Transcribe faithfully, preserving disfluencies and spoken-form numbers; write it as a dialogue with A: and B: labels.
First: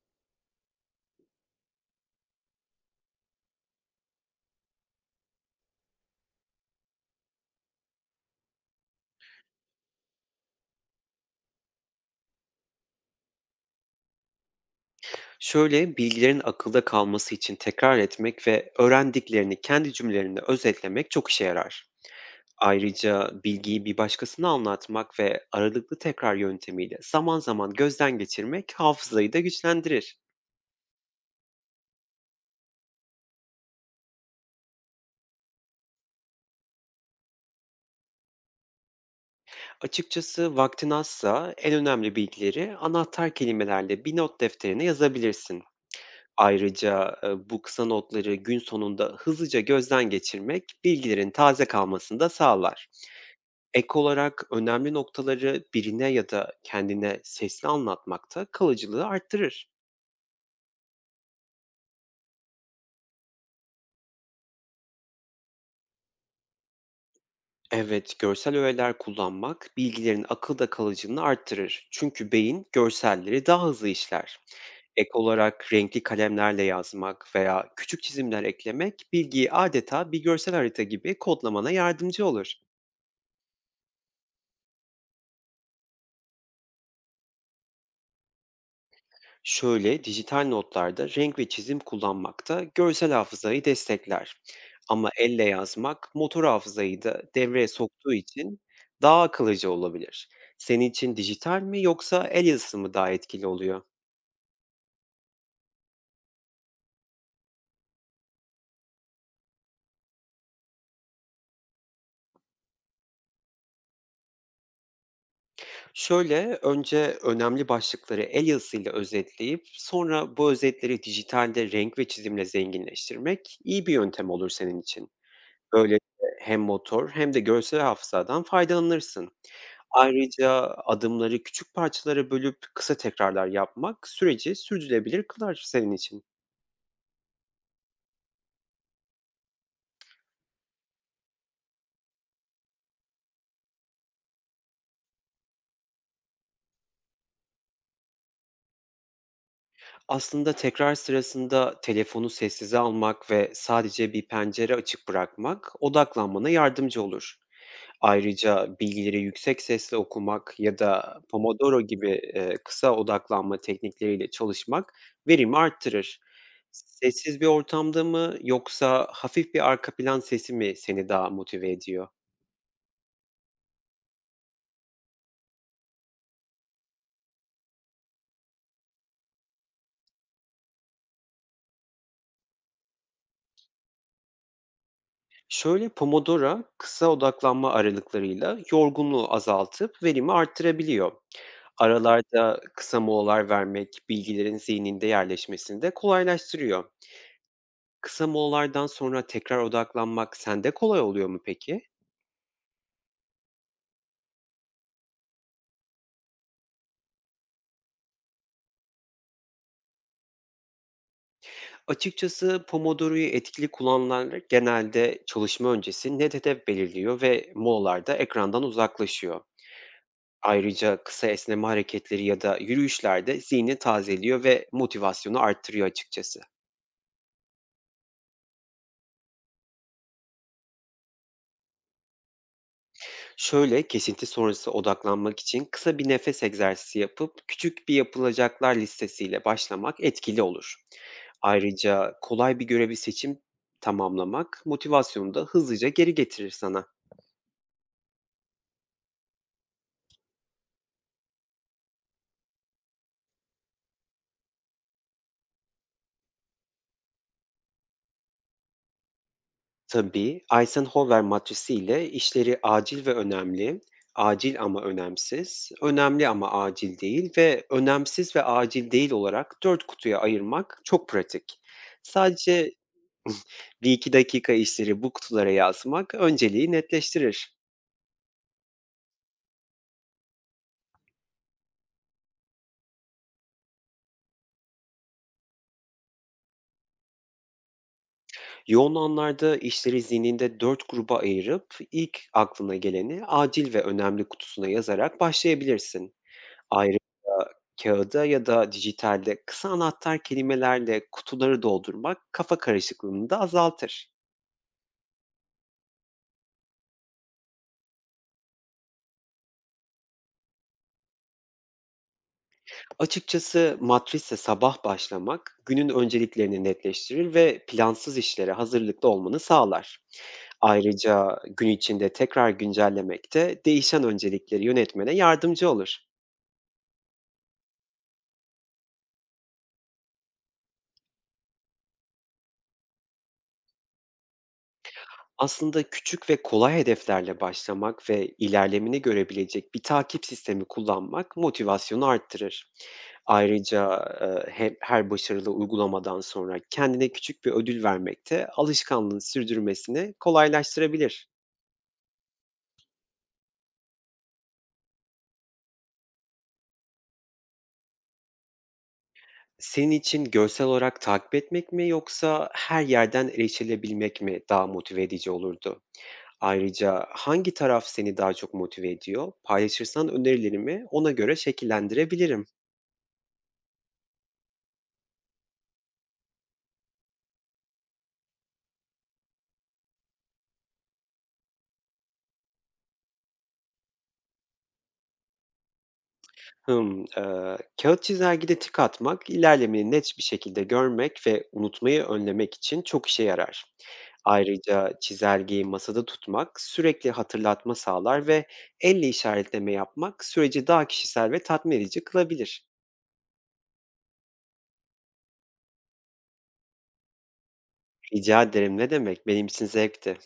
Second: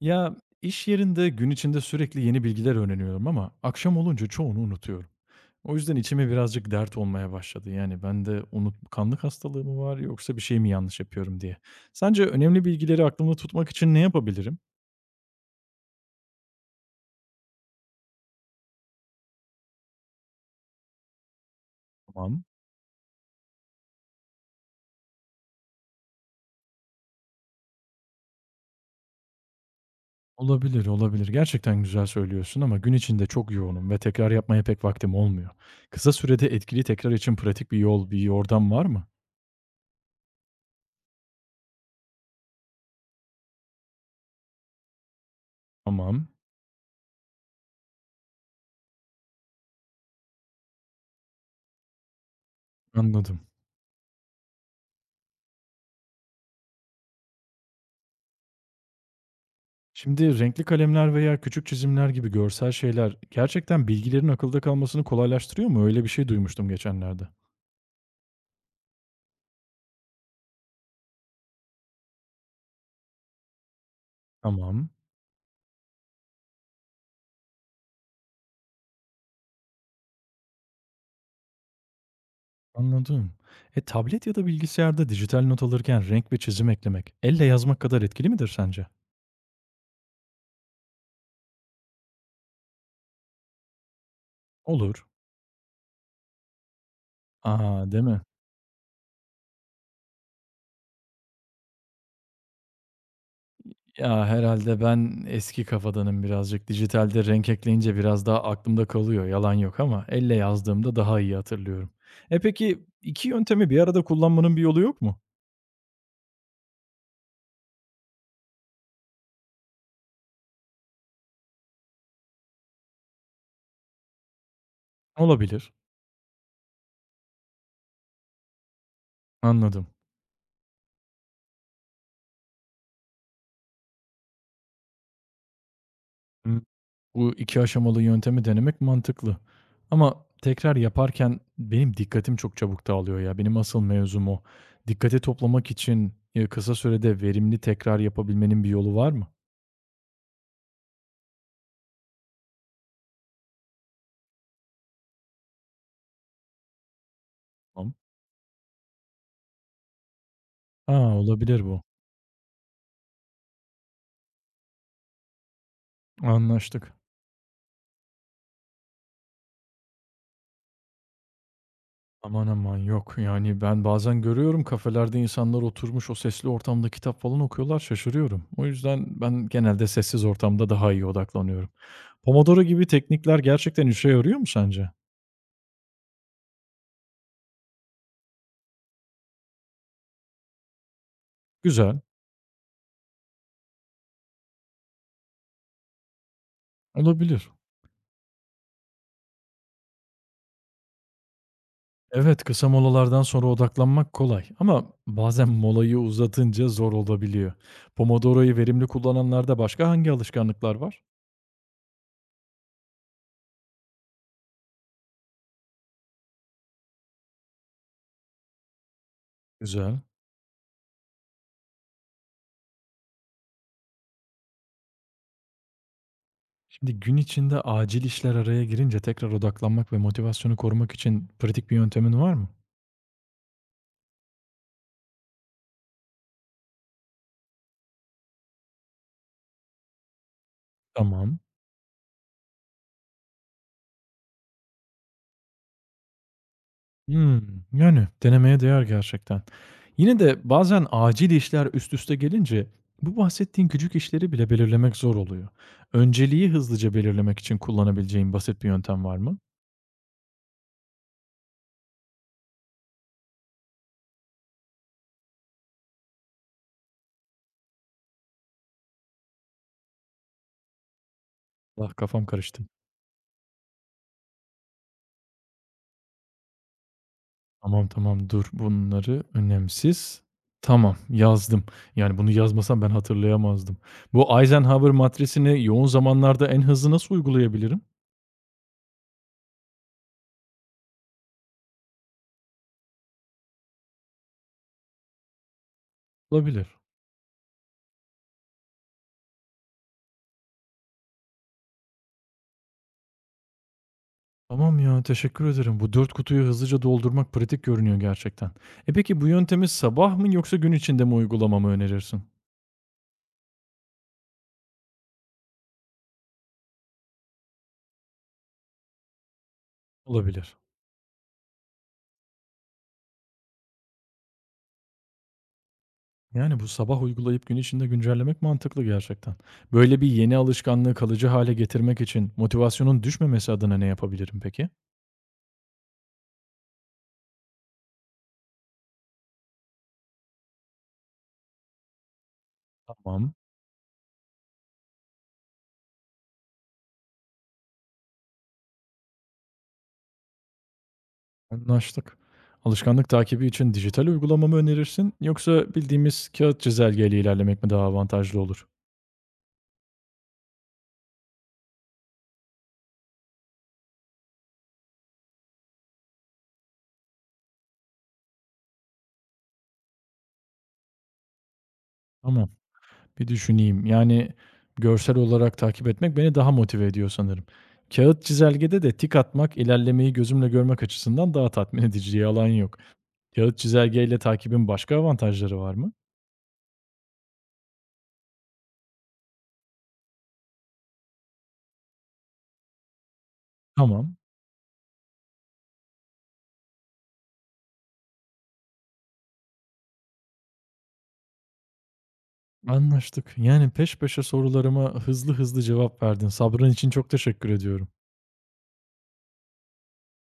A: Ya iş yerinde gün içinde sürekli yeni bilgiler öğreniyorum ama akşam olunca çoğunu unutuyorum. O yüzden içime birazcık dert olmaya başladı. Yani bende unutkanlık hastalığı mı var yoksa bir şey mi yanlış yapıyorum diye. Sence önemli bilgileri aklımda tutmak için ne yapabilirim?
B: Şöyle, bilgilerin akılda kalması için tekrar etmek ve öğrendiklerini kendi cümlelerinde özetlemek çok işe yarar.
A: Tamam.
B: Ayrıca bilgiyi bir başkasına anlatmak ve aralıklı tekrar yöntemiyle zaman zaman gözden geçirmek hafızayı da güçlendirir.
A: Olabilir, olabilir. Gerçekten güzel söylüyorsun ama gün içinde çok yoğunum ve tekrar yapmaya pek vaktim olmuyor. Kısa sürede etkili tekrar için pratik bir yol, bir yordam var mı?
B: Açıkçası vaktin azsa en önemli bilgileri anahtar kelimelerle bir not defterine yazabilirsin.
A: Tamam,
B: Ayrıca e, bu kısa notları gün sonunda hızlıca gözden geçirmek bilgilerin taze kalmasını da sağlar.
A: anladım.
B: Ek olarak önemli noktaları birine ya da kendine sesli anlatmak da kalıcılığı arttırır.
A: Şimdi renkli kalemler veya küçük çizimler gibi görsel şeyler gerçekten bilgilerin akılda kalmasını kolaylaştırıyor mu? Öyle bir şey duymuştum geçenlerde.
B: Evet, görsel öğeler kullanmak bilgilerin akılda kalıcılığını arttırır, çünkü beyin görselleri daha hızlı işler.
A: Tamam,
B: Ek olarak renkli kalemlerle yazmak veya küçük çizimler eklemek bilgiyi adeta bir görsel harita gibi kodlamana yardımcı olur.
A: anladım. E tablet ya da bilgisayarda dijital not alırken renk ve çizim eklemek elle yazmak kadar etkili midir sence?
B: Şöyle, dijital notlarda renk ve çizim kullanmak da görsel hafızayı destekler.
A: Olur.
B: Ama elle yazmak motor hafızayı da devreye
A: Aa, değil
B: soktuğu
A: mi?
B: için daha akıllıca olabilir. Senin için dijital mi yoksa el yazısı mı daha etkili oluyor?
A: Ya herhalde ben eski kafadanım birazcık. Dijitalde renk ekleyince biraz daha aklımda kalıyor. Yalan yok ama elle yazdığımda daha iyi hatırlıyorum. E peki iki yöntemi bir arada kullanmanın bir yolu yok mu?
B: Şöyle, önce önemli başlıkları el yazısıyla özetleyip sonra bu özetleri dijitalde renk ve çizimle zenginleştirmek iyi bir yöntem olur senin için.
A: Olabilir.
B: Böylece hem motor hem de görsel hafızadan faydalanırsın.
A: Anladım.
B: Ayrıca adımları küçük parçalara bölüp kısa tekrarlar yapmak süreci sürdürülebilir kılar senin için.
A: Bu iki aşamalı yöntemi denemek mantıklı. Ama tekrar yaparken benim dikkatim çok çabuk dağılıyor ya. Benim asıl mevzum o. Dikkati toplamak için, eee, kısa sürede verimli tekrar yapabilmenin bir yolu var mı?
B: Aslında tekrar sırasında telefonu sessize almak ve sadece bir pencere açık bırakmak odaklanmana yardımcı olur.
A: Tamam.
B: Ayrıca bilgileri yüksek sesle okumak ya
A: Ha,
B: da
A: olabilir
B: Pomodoro
A: bu.
B: gibi eee, kısa odaklanma teknikleriyle çalışmak verimi arttırır.
A: Anlaştık.
B: Sessiz bir ortamda mı yoksa hafif bir arka plan sesi mi seni daha motive ediyor?
A: Aman aman yok. Yani ben bazen görüyorum kafelerde insanlar oturmuş o sesli ortamda kitap falan okuyorlar şaşırıyorum. O yüzden ben genelde sessiz ortamda daha iyi odaklanıyorum. Pomodoro gibi teknikler gerçekten işe yarıyor mu sence?
B: Şöyle, Pomodoro kısa odaklanma aralıklarıyla yorgunluğu azaltıp verimi arttırabiliyor.
A: Güzel.
B: Aralarda kısa molalar vermek bilgilerin zihninde yerleşmesini de kolaylaştırıyor.
A: Olabilir.
B: Kısa molalardan sonra tekrar odaklanmak sende kolay oluyor mu peki?
A: Evet, kısa molalardan sonra odaklanmak kolay ama bazen molayı uzatınca zor olabiliyor. Pomodoro'yu verimli kullananlarda başka hangi alışkanlıklar var?
B: Açıkçası Pomodoro'yu etkili kullananlar genelde çalışma öncesi net hedef belirliyor ve molalarda ekrandan uzaklaşıyor.
A: Güzel.
B: Ayrıca kısa esneme hareketleri ya da yürüyüşlerde zihni tazeliyor ve motivasyonu arttırıyor açıkçası.
A: Şimdi gün içinde acil işler araya girince tekrar odaklanmak ve motivasyonu korumak için pratik bir yöntemin var mı?
B: Şöyle, kesinti sonrası odaklanmak için kısa bir nefes egzersizi yapıp küçük bir yapılacaklar listesiyle başlamak etkili olur.
A: Tamam.
B: Ayrıca kolay bir görevi seçim tamamlamak motivasyonu da hızlıca geri getirir sana.
A: Hmm, yani denemeye değer gerçekten. Yine de bazen acil işler üst üste gelince bu bahsettiğin küçük işleri bile belirlemek zor oluyor. Önceliği hızlıca belirlemek için kullanabileceğin basit bir yöntem var mı?
B: Tabii, Eisenhower matrisiyle işleri acil ve önemli, acil ama önemsiz, önemli ama acil değil ve önemsiz ve acil değil olarak dört kutuya ayırmak çok pratik.
A: Allah, kafam karıştı.
B: Sadece bir iki dakika işleri bu kutulara yazmak önceliği netleştirir.
A: Tamam, tamam, dur. Bunları önemsiz. Tamam, yazdım. Yani bunu yazmasam ben hatırlayamazdım. Bu Eisenhower matrisini yoğun zamanlarda en hızlı nasıl uygulayabilirim?
B: Yoğun anlarda işleri zihninde dört gruba ayırıp ilk aklına geleni acil ve önemli kutusuna yazarak başlayabilirsin.
A: Olabilir.
B: Ayrıca kâğıda ya da dijitalde kısa anahtar kelimelerle kutuları doldurmak kafa karışıklığını da azaltır.
A: Tamam ya, teşekkür ederim. Bu dört kutuyu hızlıca doldurmak pratik görünüyor gerçekten. E peki bu yöntemi sabah mı yoksa gün içinde mi uygulamamı önerirsin?
B: Açıkçası matrisle sabah başlamak günün önceliklerini netleştirir ve plansız işlere hazırlıklı olmanı sağlar.
A: Olabilir.
B: Ayrıca gün içinde tekrar güncellemek de değişen öncelikleri yönetmene yardımcı olur.
A: Yani bu sabah uygulayıp gün içinde güncellemek mantıklı gerçekten. Böyle bir yeni alışkanlığı kalıcı hale getirmek için motivasyonun düşmemesi adına ne yapabilirim peki?
B: Aslında küçük ve kolay hedeflerle başlamak ve ilerlemini görebilecek bir takip sistemi kullanmak motivasyonu arttırır.
A: Tamam,
B: Ayrıca eee, he- her başarılı uygulamadan sonra kendine küçük bir ödül vermek de alışkanlığın sürdürmesini kolaylaştırabilir.
A: anlaştık. Alışkanlık takibi için dijital uygulama mı önerirsin yoksa bildiğimiz kağıt çizelgeyle ilerlemek mi daha avantajlı olur?
B: Senin için görsel olarak takip etmek mi yoksa her yerden erişilebilmek mi daha motive edici olurdu? Ayrıca hangi taraf seni daha çok motive ediyor? Paylaşırsan önerilerimi ona göre şekillendirebilirim.
A: Tamam, bir düşüneyim. Yani görsel olarak takip etmek beni daha motive ediyor sanırım. Kağıt çizelgede de tik atmak ilerlemeyi gözümle görmek açısından daha tatmin edici, yalan yok. Kağıt çizelgeyle takibin başka avantajları var mı?
B: Hımm. Eee, kâğıt çizelgede tik atmak, ilerlemeyi net bir şekilde görmek ve unutmayı önlemek için çok işe yarar.
A: Tamam,
B: Ayrıca çizelgeyi masada tutmak sürekli hatırlatma sağlar ve elle işaretleme yapmak süreci daha kişisel ve tatmin edici kılabilir.
A: anlaştık. Yani peş peşe sorularıma hızlı hızlı cevap verdin. Sabrın için çok teşekkür ediyorum.
B: Rica ederim, ne demek. Benim için zevkti.